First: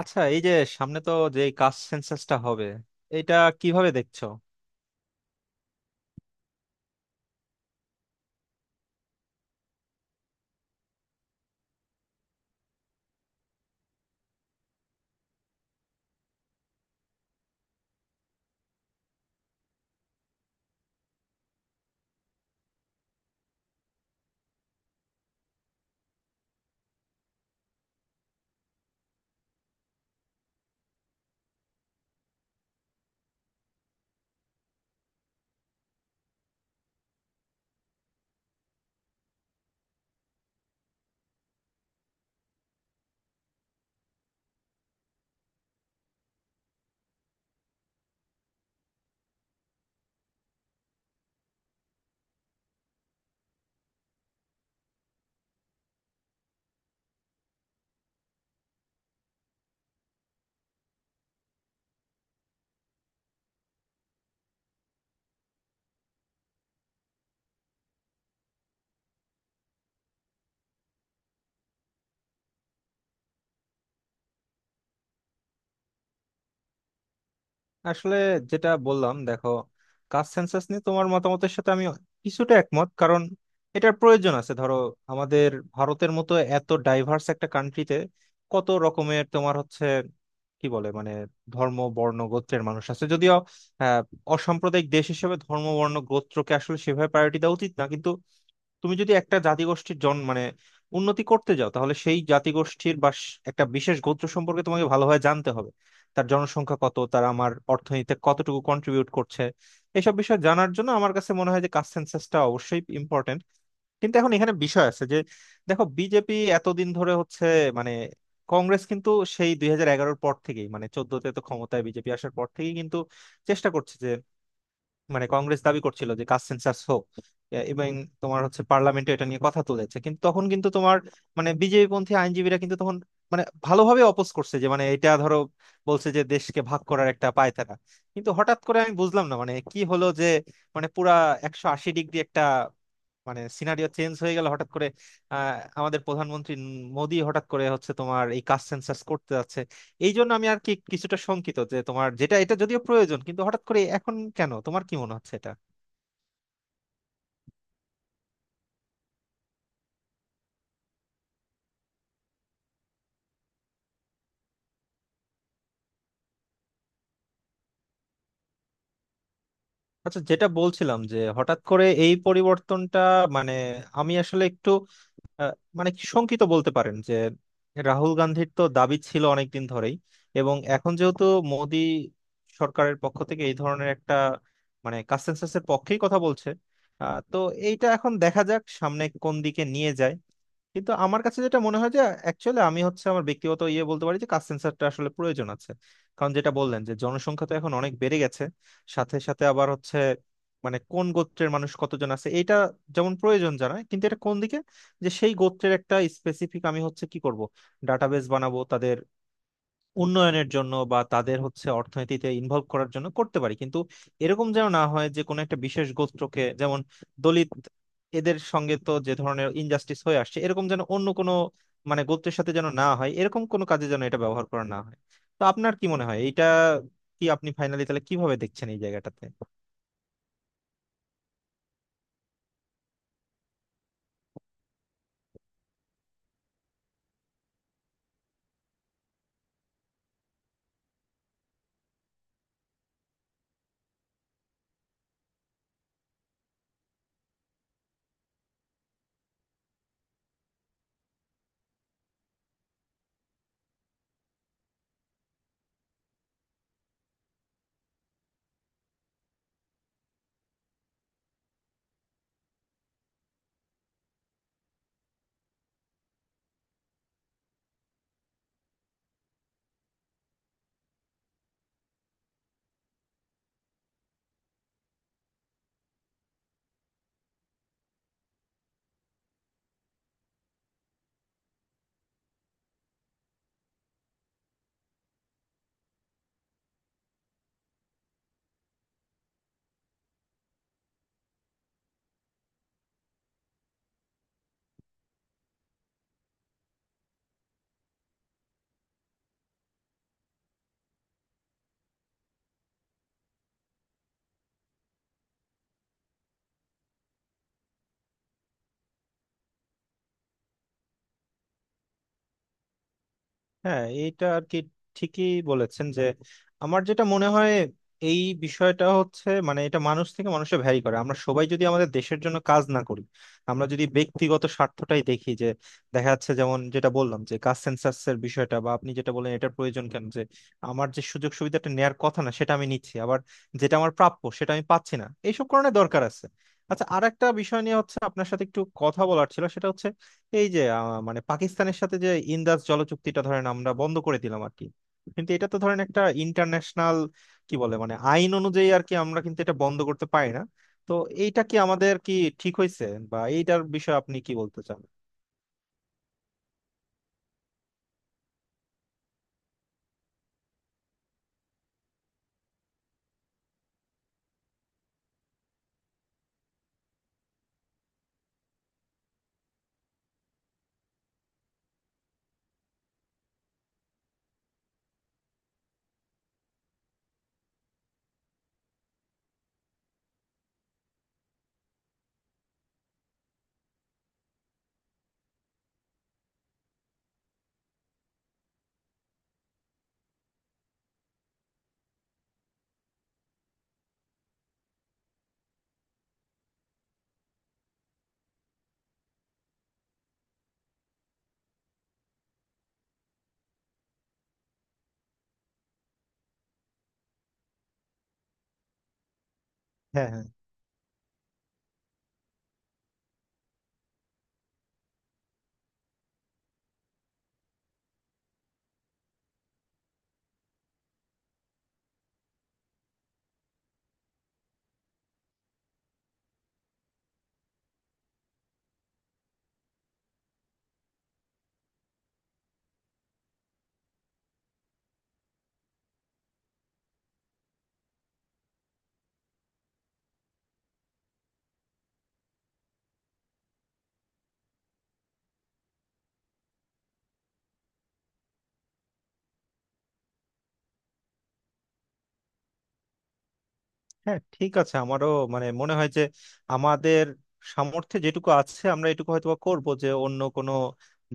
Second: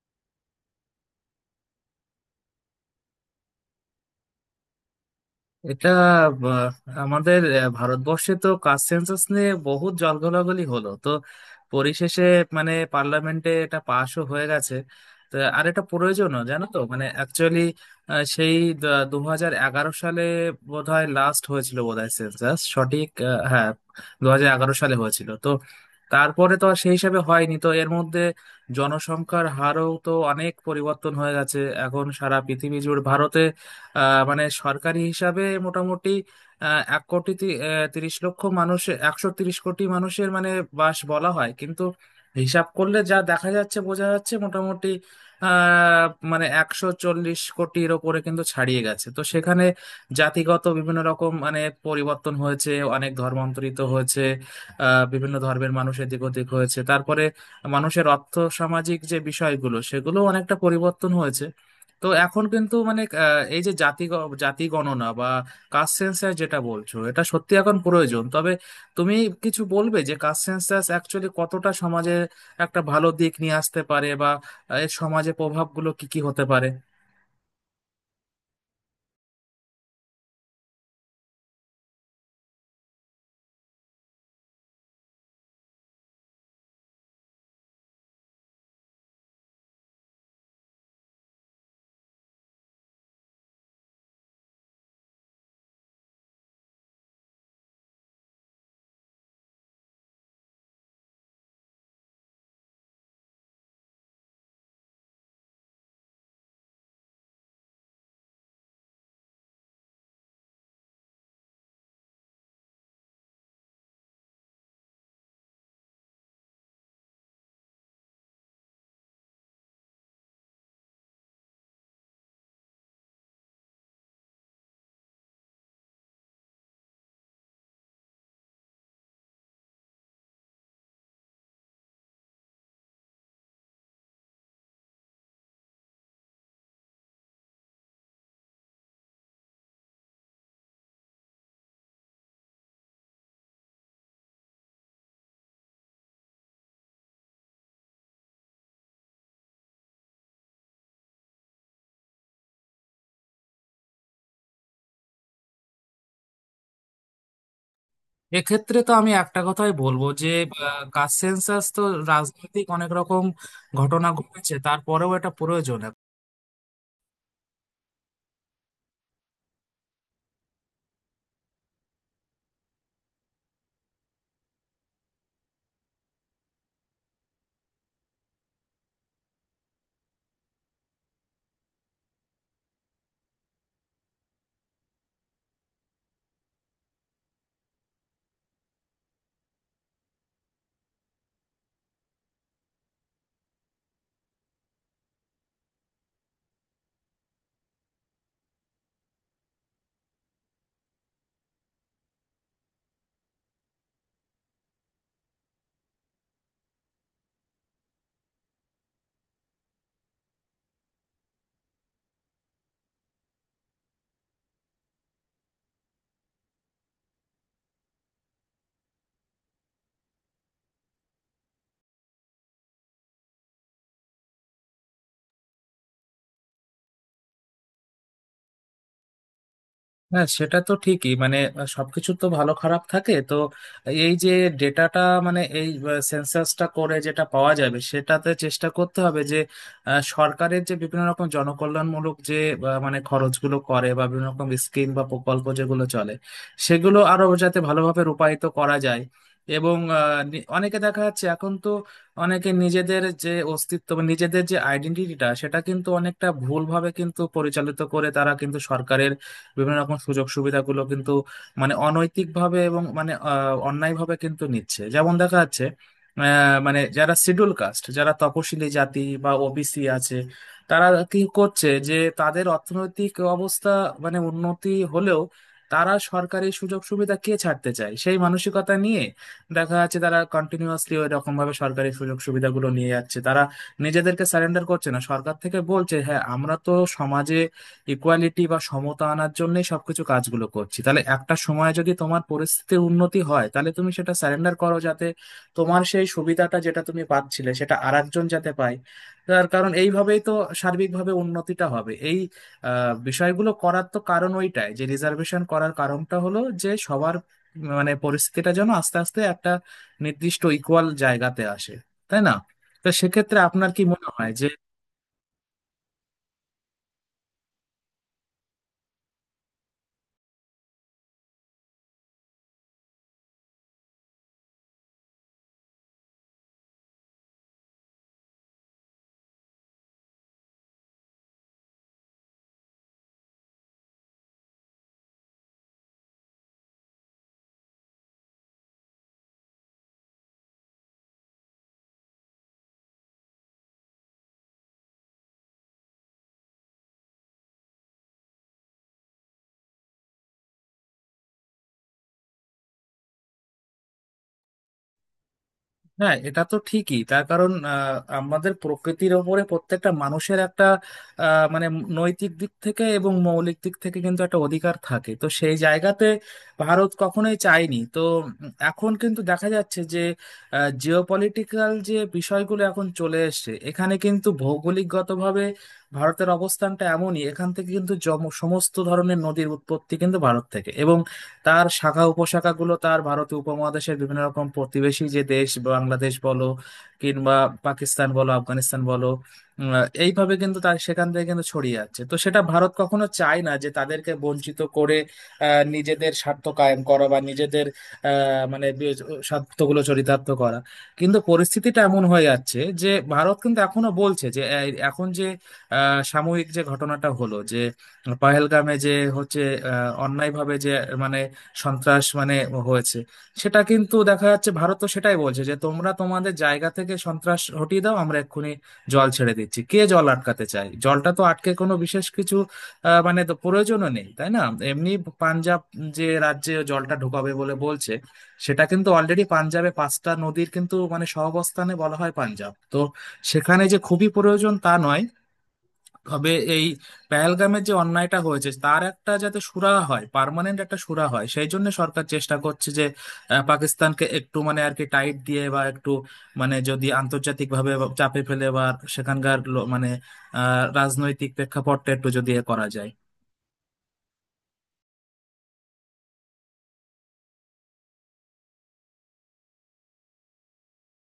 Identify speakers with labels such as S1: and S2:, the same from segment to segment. S1: আচ্ছা, এই যে সামনে তো যে কাস্ট সেন্সাসটা হবে, এটা কিভাবে দেখছো?
S2: এটা আহ, আমাদের ভারতবর্ষে তো কাস্ট সেন্সাস নিয়ে বহুত জলঘোলাঘলি হলো তো, পরিশেষে মানে পার্লামেন্টে এটা পাশও হয়ে গেছে। তো আর এটা প্রয়োজনও জানো তো, মানে অ্যাকচুয়ালি সেই 2011 সালে বোধহয় লাস্ট হয়েছিল বোধহয় সেন্সাস সঠিক, হ্যাঁ 2011 সালে হয়েছিল তো। তারপরে তো আর সেই হিসাবে হয়নি তো, এর মধ্যে জনসংখ্যার হারও তো অনেক পরিবর্তন হয়ে গেছে। এখন সারা পৃথিবী জুড়ে ভারতে মানে সরকারি হিসাবে মোটামুটি আহ, এক কোটি তি- আহ, 30 লক্ষ মানুষের 130 কোটি মানুষের মানে বাস বলা হয়, কিন্তু হিসাব করলে যা দেখা যাচ্ছে, বোঝা যাচ্ছে মোটামুটি আহ মানে 140 কোটির ওপরে কিন্তু ছাড়িয়ে গেছে। তো সেখানে জাতিগত বিভিন্ন রকম মানে পরিবর্তন হয়েছে, অনেক ধর্মান্তরিত হয়েছে, বিভিন্ন ধর্মের মানুষ এদিক ওদিক হয়েছে, তারপরে মানুষের অর্থ সামাজিক যে বিষয়গুলো সেগুলো অনেকটা পরিবর্তন হয়েছে। তো এখন কিন্তু মানে এই যে জাতি গণনা বা কাস্ট সেন্সাস যেটা বলছো, এটা সত্যি এখন প্রয়োজন। তবে তুমি কিছু বলবে যে কাস্ট সেন্সাস অ্যাকচুয়ালি কতটা সমাজে একটা ভালো দিক নিয়ে আসতে পারে, বা এর সমাজে প্রভাবগুলো কি কি হতে পারে?
S1: আসলে যেটা বললাম দেখো, কাস্ট সেন্সাস নিয়ে তোমার মতামতের সাথে আমি কিছুটা একমত, কারণ এটার প্রয়োজন আছে। ধরো, আমাদের ভারতের মতো এত ডাইভার্স একটা কান্ট্রিতে কত রকমের তোমার হচ্ছে কি বলে মানে ধর্ম বর্ণ গোত্রের মানুষ আছে। যদিও আহ অসাম্প্রদায়িক দেশ হিসেবে ধর্ম বর্ণ গোত্রকে আসলে সেভাবে প্রায়োরিটি দেওয়া উচিত না, কিন্তু তুমি যদি একটা জাতিগোষ্ঠীর জন মানে উন্নতি করতে যাও, তাহলে সেই জাতিগোষ্ঠীর বা একটা বিশেষ গোত্র সম্পর্কে তোমাকে ভালোভাবে জানতে হবে। তার জনসংখ্যা কত, তারা আমার অর্থনীতিতে কতটুকু কন্ট্রিবিউট করছে, এসব বিষয় জানার জন্য আমার কাছে মনে হয় যে কাস্ট সেন্সাসটা অবশ্যই ইম্পর্টেন্ট। কিন্তু এখন এখানে বিষয় আছে যে, দেখো বিজেপি এতদিন ধরে হচ্ছে মানে কংগ্রেস কিন্তু সেই 2011-এর পর থেকেই, মানে 14-তে তো ক্ষমতায় বিজেপি আসার পর থেকেই কিন্তু চেষ্টা করছে। মানে কংগ্রেস দাবি করছিল যে কাস্ট সেন্সাস হোক, এবং তোমার হচ্ছে পার্লামেন্টে এটা নিয়ে কথা তুলেছে, কিন্তু তখন কিন্তু তোমার মানে বিজেপি পন্থী আইনজীবীরা কিন্তু তখন মানে ভালোভাবে অপোজ করছে, যে মানে এটা ধরো বলছে যে দেশকে ভাগ করার একটা পায়তারা। কিন্তু হঠাৎ করে আমি বুঝলাম না মানে কি হলো যে মানে পুরা 180 ডিগ্রি একটা মানে সিনারিও চেঞ্জ হয়ে গেল হঠাৎ করে। আহ, আমাদের প্রধানমন্ত্রী মোদী হঠাৎ করে হচ্ছে তোমার এই কাস্ট সেন্সাস করতে যাচ্ছে। এই জন্য আমি আর কি কিছুটা শঙ্কিত যে তোমার যেটা এটা যদিও প্রয়োজন, কিন্তু হঠাৎ করে এখন কেন, তোমার কি মনে হচ্ছে এটা?
S2: এক্ষেত্রে তো আমি একটা কথাই বলবো যে কাস্ট সেন্সাস তো রাজনৈতিক অনেক রকম ঘটনা ঘটেছে, তারপরেও এটা প্রয়োজন।
S1: আচ্ছা, যেটা বলছিলাম যে হঠাৎ করে এই পরিবর্তনটা, মানে আমি আসলে একটু আহ, মানে কি শঙ্কিত বলতে পারেন। যে রাহুল গান্ধীর তো দাবি ছিল অনেকদিন ধরেই, এবং এখন যেহেতু মোদি সরকারের পক্ষ থেকে এই ধরনের একটা মানে কনসেনসাসের পক্ষেই কথা বলছে, তো এইটা এখন দেখা যাক সামনে কোন দিকে নিয়ে যায়। কিন্তু আমার কাছে যেটা মনে হয় যে অ্যাকচুয়ালি আমি হচ্ছে আমার ব্যক্তিগত ইয়ে বলতে পারি যে কাস্ট সেন্সারটা আসলে প্রয়োজন আছে। কারণ যেটা বললেন, যে জনসংখ্যা তো এখন অনেক বেড়ে গেছে, সাথে সাথে আবার হচ্ছে মানে কোন গোত্রের মানুষ কতজন আছে, এটা যেমন প্রয়োজন জানা। কিন্তু এটা কোন দিকে, যে সেই গোত্রের একটা স্পেসিফিক আমি হচ্ছে কি করব, ডাটাবেস বানাবো তাদের উন্নয়নের জন্য বা তাদের হচ্ছে অর্থনীতিতে ইনভলভ করার জন্য, করতে পারি। কিন্তু এরকম যেন না হয় যে কোনো একটা বিশেষ গোত্রকে, যেমন দলিত, এদের সঙ্গে তো যে ধরনের ইনজাস্টিস হয়ে আসছে, এরকম যেন অন্য কোনো মানে গোত্রের সাথে যেন না হয়, এরকম কোনো কাজে যেন এটা ব্যবহার করা না হয়। তো আপনার কি মনে হয় এটা, কি আপনি ফাইনালি তাহলে কিভাবে দেখছেন এই জায়গাটাতে?
S2: হ্যাঁ, সেটা তো ঠিকই, মানে সবকিছু তো ভালো খারাপ থাকে তো। এই যে ডেটাটা, মানে এই সেন্সাসটা করে যেটা পাওয়া যাবে, সেটাতে চেষ্টা করতে হবে যে সরকারের যে বিভিন্ন রকম জনকল্যাণমূলক যে মানে খরচগুলো করে বা বিভিন্ন রকম স্কিম বা প্রকল্প যেগুলো চলে, সেগুলো আরো যাতে ভালোভাবে রূপায়িত করা যায়। এবং অনেকে দেখা যাচ্ছে এখন তো, অনেকে নিজেদের যে অস্তিত্ব বা নিজেদের যে আইডেন্টিটিটা সেটা কিন্তু অনেকটা ভুলভাবে কিন্তু পরিচালিত করে, তারা কিন্তু সরকারের বিভিন্ন রকম সুযোগ সুবিধাগুলো কিন্তু মানে অনৈতিকভাবে এবং মানে অন্যায়ভাবে কিন্তু নিচ্ছে। যেমন দেখা যাচ্ছে মানে যারা শিডিউল কাস্ট, যারা তপশিলি জাতি বা ওবিসি আছে, তারা কি করছে যে তাদের অর্থনৈতিক অবস্থা মানে উন্নতি হলেও তারা সরকারি সুযোগ সুবিধা কে ছাড়তে চায় সেই মানসিকতা নিয়ে দেখা যাচ্ছে তারা কন্টিনিউয়াসলি ওই রকম ভাবে সরকারি সুযোগ সুবিধাগুলো নিয়ে যাচ্ছে। তারা নিজেদেরকে সারেন্ডার করছে না। সরকার থেকে বলছে, হ্যাঁ আমরা তো সমাজে ইকুয়ালিটি বা সমতা আনার জন্যই সবকিছু কাজগুলো করছি, তাহলে একটা সময় যদি তোমার পরিস্থিতির উন্নতি হয় তাহলে তুমি সেটা সারেন্ডার করো, যাতে তোমার সেই সুবিধাটা যেটা তুমি পাচ্ছিলে সেটা আরেকজন যাতে পায়। তার কারণ এইভাবেই তো সার্বিকভাবে উন্নতিটা হবে। এই বিষয়গুলো করার তো কারণ ওইটাই, যে রিজার্ভেশন করার কারণটা হলো যে সবার মানে পরিস্থিতিটা যেন আস্তে আস্তে একটা নির্দিষ্ট ইকুয়াল জায়গাতে আসে, তাই না? তো সেক্ষেত্রে আপনার কি
S1: হ্যাঁ,
S2: মনে
S1: এইটা
S2: হয়
S1: আর
S2: যে,
S1: কি ঠিকই বলেছেন যে আমার যেটা মনে হয়, এই বিষয়টা হচ্ছে মানে এটা মানুষ থেকে মানুষে ভ্যারি করে। আমরা সবাই যদি আমাদের দেশের জন্য কাজ না করি, আমরা যদি ব্যক্তিগত স্বার্থটাই দেখি, যে দেখা যাচ্ছে যেমন যেটা বললাম যে কাস্ট সেন্সাস এর বিষয়টা বা আপনি যেটা বললেন এটার প্রয়োজন কেন, যে আমার যে সুযোগ সুবিধাটা নেয়ার কথা না সেটা আমি নিচ্ছি, আবার যেটা আমার প্রাপ্য সেটা আমি পাচ্ছি না, এইসব কারণে দরকার আছে। আচ্ছা, আর একটা বিষয় নিয়ে হচ্ছে আপনার সাথে একটু কথা বলার ছিল, সেটা হচ্ছে এই যে মানে পাকিস্তানের সাথে যে ইন্দাস জলচুক্তিটা ধরেন আমরা বন্ধ করে দিলাম আর কি। কিন্তু এটা তো ধরেন একটা ইন্টারন্যাশনাল কি বলে মানে আইন অনুযায়ী আর কি আমরা কিন্তু এটা বন্ধ করতে পারি না। তো এইটা কি আমাদের কি ঠিক হয়েছে, বা এইটার বিষয়ে আপনি কি বলতে চান?
S2: হ্যাঁ এটা তো ঠিকই, তার কারণ আমাদের প্রকৃতির ওপরে প্রত্যেকটা মানুষের একটা মানে নৈতিক দিক থেকে এবং মৌলিক দিক থেকে কিন্তু একটা অধিকার থাকে। তো সেই জায়গাতে ভারত কখনোই চায়নি তো। এখন কিন্তু দেখা যাচ্ছে যে জিওপলিটিক্যাল যে বিষয়গুলো এখন চলে এসেছে, এখানে কিন্তু ভৌগোলিকগতভাবে ভারতের অবস্থানটা এমনই, এখান থেকে কিন্তু সমস্ত ধরনের নদীর উৎপত্তি কিন্তু ভারত থেকে, এবং তার শাখা উপশাখাগুলো তার ভারতীয় উপমহাদেশের বিভিন্ন রকম প্রতিবেশী যে দেশ, বাংলাদেশ বলো কিংবা পাকিস্তান বলো, আফগানিস্তান বলো, উম, এইভাবে কিন্তু তার সেখান থেকে কিন্তু ছড়িয়ে আছে। তো সেটা ভারত কখনো চায় না যে তাদেরকে বঞ্চিত করে নিজেদের স্বার্থ কায়েম করা, বা নিজেদের আহ, মানে বি- স্বার্থগুলো চরিতার্থ করা। কিন্তু পরিস্থিতিটা এমন হয়ে যাচ্ছে যে ভারত কিন্তু এখনো বলছে যে এই এখন যে সাময়িক যে ঘটনাটা হলো যে পহেলগামে যে হচ্ছে
S1: হ্যাঁ, হ্যাঁ।
S2: অন্যায়ভাবে যে মানে সন্ত্রাস মানে হয়েছে, সেটা কিন্তু দেখা যাচ্ছে ভারত তো সেটাই বলছে যে তোমরা তোমাদের জায়গা থেকে সন্ত্রাস হটিয়ে দাও, আমরা এক্ষুনি জল ছেড়ে দিচ্ছি। কে জল আটকাতে চায়? জলটা তো আটকে কোনো বিশেষ কিছু মানে তো প্রয়োজনও নেই, তাই না? এমনি পাঞ্জাব যে রাজ্যে জলটা ঢোকাবে বলে বলছে, সেটা কিন্তু অলরেডি পাঞ্জাবে পাঁচটা নদীর কিন্তু মানে সহাবস্থানে বলা হয় পাঞ্জাব তো, সেখানে যে খুবই প্রয়োজন তা নয়। তবে এই পহেলগামের যে অন্যায়টা হয়েছে তার একটা যাতে সুরাহা হয়, পার্মানেন্ট একটা সুরাহা হয়, সেই জন্য সরকার চেষ্টা করছে যে পাকিস্তানকে একটু মানে আর কি টাইট দিয়ে বা একটু মানে যদি আন্তর্জাতিক ভাবে চাপে ফেলে, বা সেখানকার মানে রাজনৈতিক প্রেক্ষাপটটা একটু যদি এ করা যায়।
S1: হ্যাঁ ঠিক আছে, আমারও মানে মনে হয় যে আমাদের সামর্থ্যে যেটুকু আছে আমরা এটুকু হয়তো করবো, যে অন্য কোনো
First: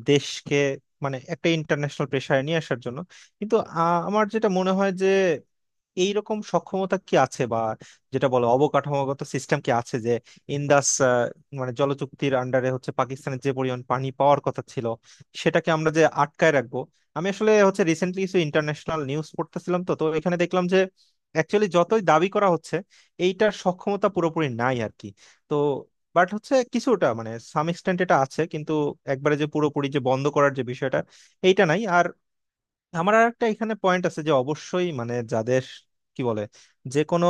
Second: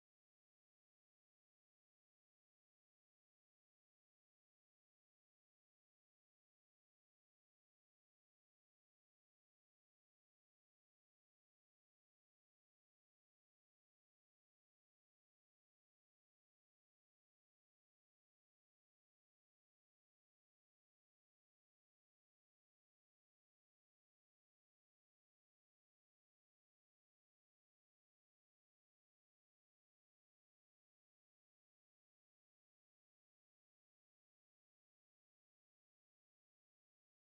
S1: দেশকে মানে একটা ইন্টারন্যাশনাল প্রেশারে নিয়ে আসার জন্য। কিন্তু আমার যেটা মনে হয় যে এইরকম সক্ষমতা কি আছে, বা যেটা বলে অবকাঠামোগত সিস্টেম কি আছে, যে ইন্দাস মানে জলচুক্তির আন্ডারে হচ্ছে পাকিস্তানের যে পরিমাণ পানি পাওয়ার কথা ছিল সেটাকে আমরা যে আটকায় রাখবো। আমি আসলে হচ্ছে রিসেন্টলি কিছু ইন্টারন্যাশনাল নিউজ পড়তেছিলাম, তো তো এখানে দেখলাম যে অ্যাকচুয়ালি যতই দাবি করা হচ্ছে, এইটার সক্ষমতা পুরোপুরি নাই আর কি। তো বাট হচ্ছে কিছুটা মানে সাম এক্সটেন্ট এটা আছে, কিন্তু একবারে যে পুরোপুরি যে বন্ধ করার যে বিষয়টা এইটা নাই। আর আমার আর একটা এখানে পয়েন্ট আছে যে অবশ্যই মানে যাদের কি বলে, যে কোনো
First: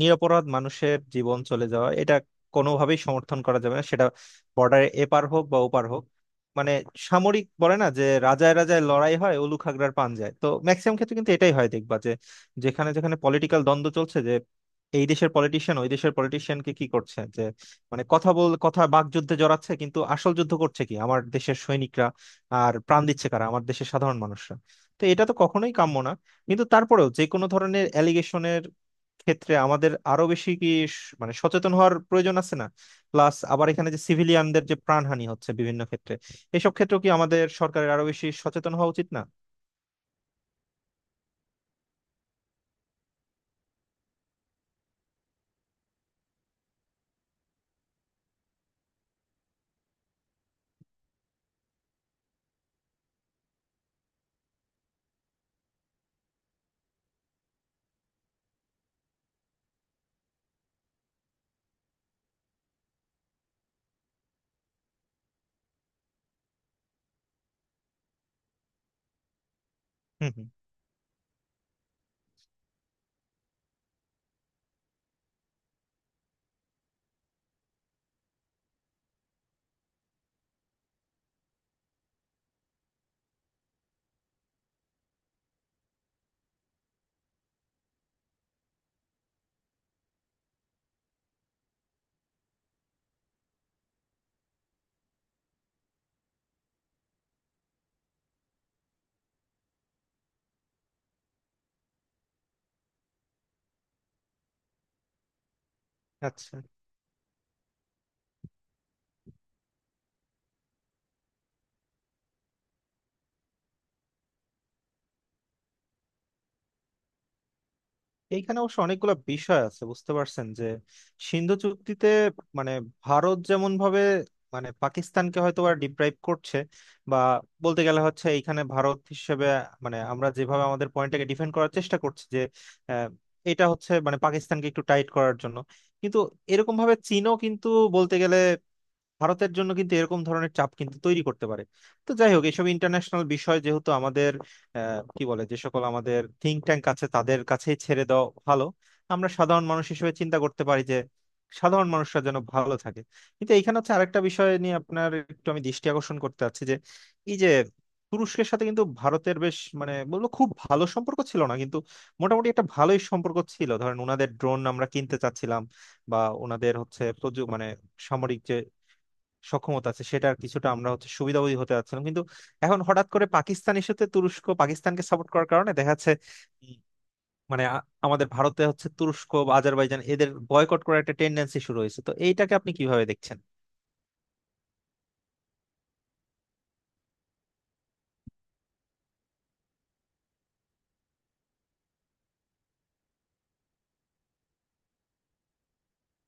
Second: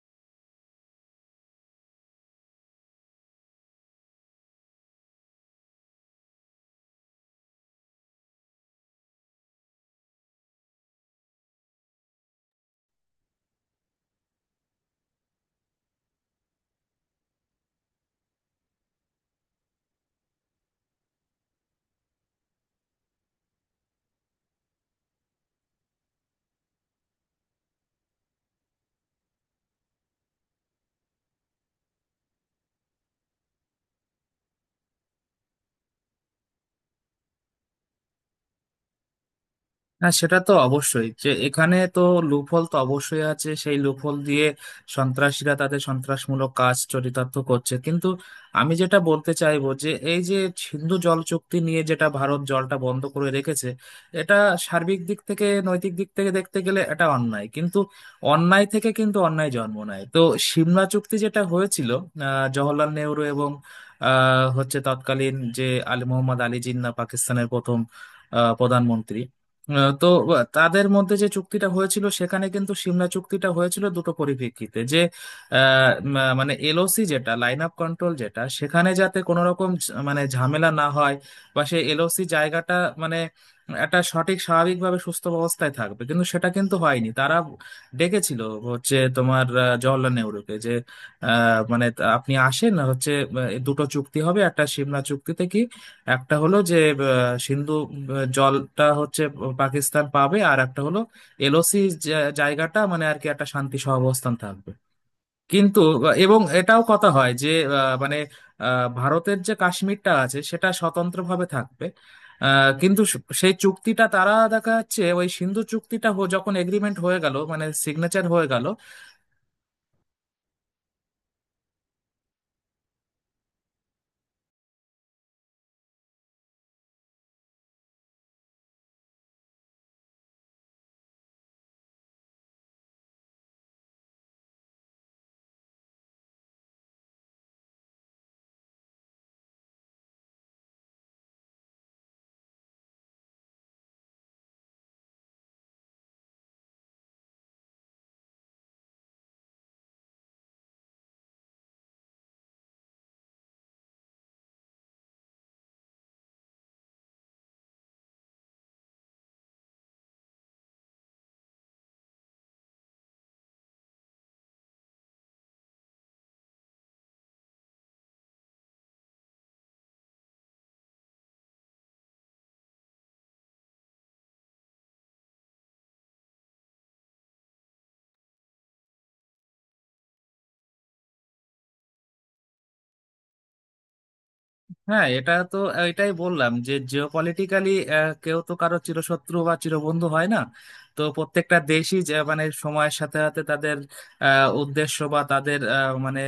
S1: নিরপরাধ মানুষের জীবন চলে যাওয়া এটা কোনোভাবেই সমর্থন করা যাবে না, সেটা বর্ডারে এপার হোক বা ওপার হোক। মানে সামরিক বলে না যে রাজায় রাজায় লড়াই হয় উলু খাগড়ার পান যায়, তো ম্যাক্সিমাম ক্ষেত্রে কিন্তু এটাই হয় দেখবা, যে যেখানে যেখানে পলিটিক্যাল দ্বন্দ্ব চলছে, যে এই দেশের পলিটিশিয়ান ওই দেশের পলিটিশিয়ানকে কি করছে, যে মানে কথা বল কথা বাকযুদ্ধে জড়াচ্ছে, কিন্তু আসল যুদ্ধ করছে কি আমার দেশের সৈনিকরা, আর প্রাণ দিচ্ছে কারা আমার দেশের সাধারণ মানুষরা। তো এটা তো কখনোই কাম্য না। কিন্তু তারপরেও যে কোনো ধরনের অ্যালিগেশনের ক্ষেত্রে আমাদের আরো বেশি কি মানে সচেতন হওয়ার প্রয়োজন আছে না? প্লাস আবার এখানে যে সিভিলিয়ানদের যে প্রাণহানি হচ্ছে বিভিন্ন ক্ষেত্রে, এসব ক্ষেত্রেও কি আমাদের সরকারের আরো বেশি সচেতন হওয়া উচিত না?
S2: হ্যাঁ, সেটা তো অবশ্যই, যে এখানে তো লুপহোল তো অবশ্যই আছে, সেই লুপহোল দিয়ে সন্ত্রাসীরা তাদের সন্ত্রাসমূলক কাজ চরিতার্থ করছে। কিন্তু আমি যেটা বলতে চাইবো যে এই যে সিন্ধু জল চুক্তি নিয়ে যেটা ভারত জলটা বন্ধ করে রেখেছে, এটা সার্বিক দিক থেকে নৈতিক দিক থেকে দেখতে গেলে এটা অন্যায়, কিন্তু অন্যায় থেকে কিন্তু অন্যায় জন্ম নেয় তো। সিমলা চুক্তি যেটা হয়েছিল জওহরলাল নেহরু এবং হচ্ছে তৎকালীন যে আলী মোহাম্মদ আলী জিন্নাহ, পাকিস্তানের প্রথম প্রধানমন্ত্রী, আহ, তো
S1: হুম, হুম।
S2: তাদের মধ্যে যে চুক্তিটা হয়েছিল সেখানে কিন্তু সিমলা চুক্তিটা হয়েছিল দুটো পরিপ্রেক্ষিতে, যে মানে এলওসি যেটা লাইন অফ কন্ট্রোল যেটা, সেখানে যাতে কোনো রকম মানে ঝামেলা না হয়, বা সেই এলওসি জায়গাটা মানে একটা সঠিক স্বাভাবিকভাবে সুস্থ অবস্থায় থাকবে। কিন্তু সেটা কিন্তু হয়নি। তারা ডেকেছিল হচ্ছে তোমার জওহরলাল নেহরুকে, যে আপনি আসেন হচ্ছে, দুটো চুক্তি হবে একটা সিমলা চুক্তিতে কি, একটা হলো যে সিন্ধু জলটা হচ্ছে পাকিস্তান পাবে, আর একটা হলো এলওসি জায়গাটা মানে আর কি একটা শান্তি সহাবস্থান থাকবে। কিন্তু এবং
S1: আচ্ছা,
S2: এটাও কথা হয় যে আহ, মানে ভারতের যে কাশ্মীরটা আছে সেটা স্বতন্ত্রভাবে থাকবে, কিন্তু সেই চুক্তিটা তারা দেখা যাচ্ছে ওই সিন্ধু যখন এগ্রিমেন্ট হয়ে গেল মানে সিগনেচার হয়ে
S1: এইখানে
S2: গেল।
S1: অবশ্য অনেকগুলো বিষয় আছে বুঝতে পারছেন, যে সিন্ধু চুক্তিতে মানে ভারত যেমন ভাবে মানে পাকিস্তানকে হয়তো বা ডিপ্রাইভ করছে, বা বলতে গেলে হচ্ছে এইখানে ভারত হিসেবে মানে আমরা যেভাবে আমাদের পয়েন্টটাকে ডিফেন্ড করার চেষ্টা করছি যে আহ, এটা হচ্ছে মানে পাকিস্তানকে একটু টাইট করার জন্য। কিন্তু এরকম ভাবে চীনও কিন্তু বলতে গেলে ভারতের জন্য কিন্তু এরকম ধরনের চাপ কিন্তু তৈরি করতে পারে। তো যাই হোক, এইসব ইন্টারন্যাশনাল বিষয় যেহেতু আমাদের কি বলে যে সকল আমাদের থিঙ্ক ট্যাঙ্ক আছে, তাদের কাছেই ছেড়ে দেওয়া ভালো। আমরা সাধারণ মানুষ হিসেবে চিন্তা করতে পারি যে সাধারণ মানুষরা যেন ভালো থাকে। কিন্তু এইখানে হচ্ছে আরেকটা বিষয় নিয়ে আপনার একটু আমি দৃষ্টি আকর্ষণ করতে চাচ্ছি, যে এই যে তুরস্কের সাথে কিন্তু ভারতের বেশ মানে বলবো খুব ভালো সম্পর্ক ছিল না, কিন্তু মোটামুটি একটা ভালোই সম্পর্ক ছিল। ধরেন ওনাদের ড্রোন আমরা কিনতে চাচ্ছিলাম, বা ওনাদের হচ্ছে মানে সামরিক যে সক্ষমতা আছে সেটার কিছুটা আমরা হচ্ছে সুবিধাভোগী হতে যাচ্ছিলাম। কিন্তু এখন হঠাৎ করে পাকিস্তানের সাথে তুরস্ক পাকিস্তানকে সাপোর্ট করার কারণে দেখা যাচ্ছে উম, মানে আমাদের ভারতে হচ্ছে তুরস্ক বা আজারবাইজান এদের বয়কট করার একটা টেন্ডেন্সি শুরু হয়েছে। তো এইটাকে আপনি কিভাবে দেখছেন?
S2: হ্যাঁ এটা তো, এটাই বললাম যে জিওপলিটিক্যালি কেউ তো কারো চিরশত্রু বা চিরবন্ধু হয় না। তো প্রত্যেকটা দেশই যে মানে সময়ের সাথে সাথে তাদের উদ্দেশ্য বা তাদের মানে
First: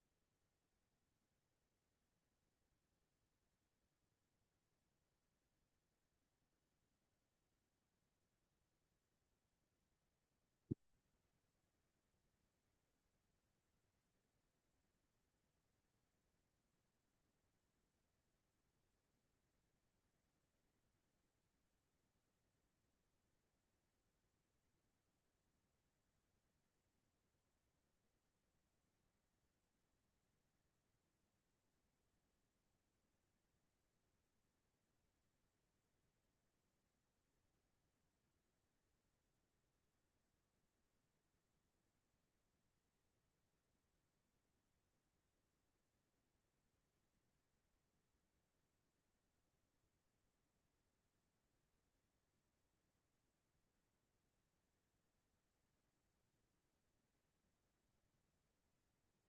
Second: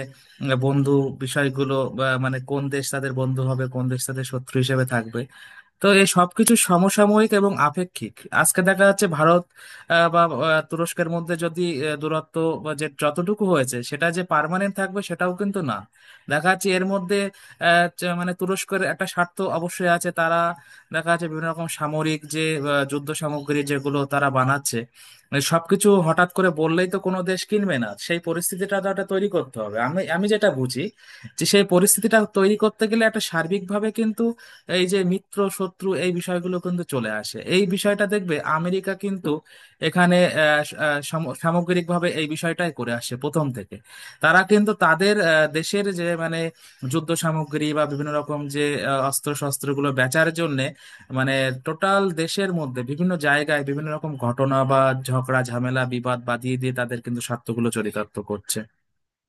S2: বন্ধু বিষয়গুলো, বা মানে কোন দেশ তাদের বন্ধু হবে কোন দেশ তাদের শত্রু হিসেবে থাকবে, তো এই সবকিছু সমসাময়িক এবং আপেক্ষিক। আজকে দেখা যাচ্ছে ভারত বা তুরস্কের মধ্যে যদি দূরত্ব বা যে যতটুকু হয়েছে, সেটা যে পার্মানেন্ট থাকবে সেটাও কিন্তু না। দেখা যাচ্ছে এর মধ্যে যে মানে তুরস্কের একটা স্বার্থ অবশ্যই আছে। তারা দেখা যাচ্ছে বিভিন্ন রকম সামরিক যে যুদ্ধ সামগ্রী যেগুলো তারা বানাচ্ছে, মানে সবকিছু হঠাৎ করে বললেই তো কোনো দেশ কিনবে না, সেই পরিস্থিতিটা তো একটা তৈরি করতে হবে। আমি আমি যেটা বুঝি যে সেই পরিস্থিতিটা তৈরি করতে গেলে একটা সার্বিকভাবে কিন্তু এই যে মিত্র শত্রু এই বিষয়গুলো কিন্তু চলে আসে। এই বিষয়টা দেখবে, আমেরিকা কিন্তু এখানে আহ, স- আহ, সাম- সামগ্রিকভাবে এই বিষয়টাই করে আসছে প্রথম থেকে। তারা কিন্তু তাদের দেশের যে মানে যুদ্ধ সামগ্রী বা বিভিন্ন রকম যে অস্ত্র শস্ত্রগুলো বেচার জন্য মানে টোটাল দেশের মধ্যে বিভিন্ন জায়গায় বিভিন্ন রকম ঘটনা বা ঝগড়া ঝামেলা বিবাদ বাদিয়ে দিয়ে তাদের কিন্তু স্বার্থগুলো চরিতার্থ করছে।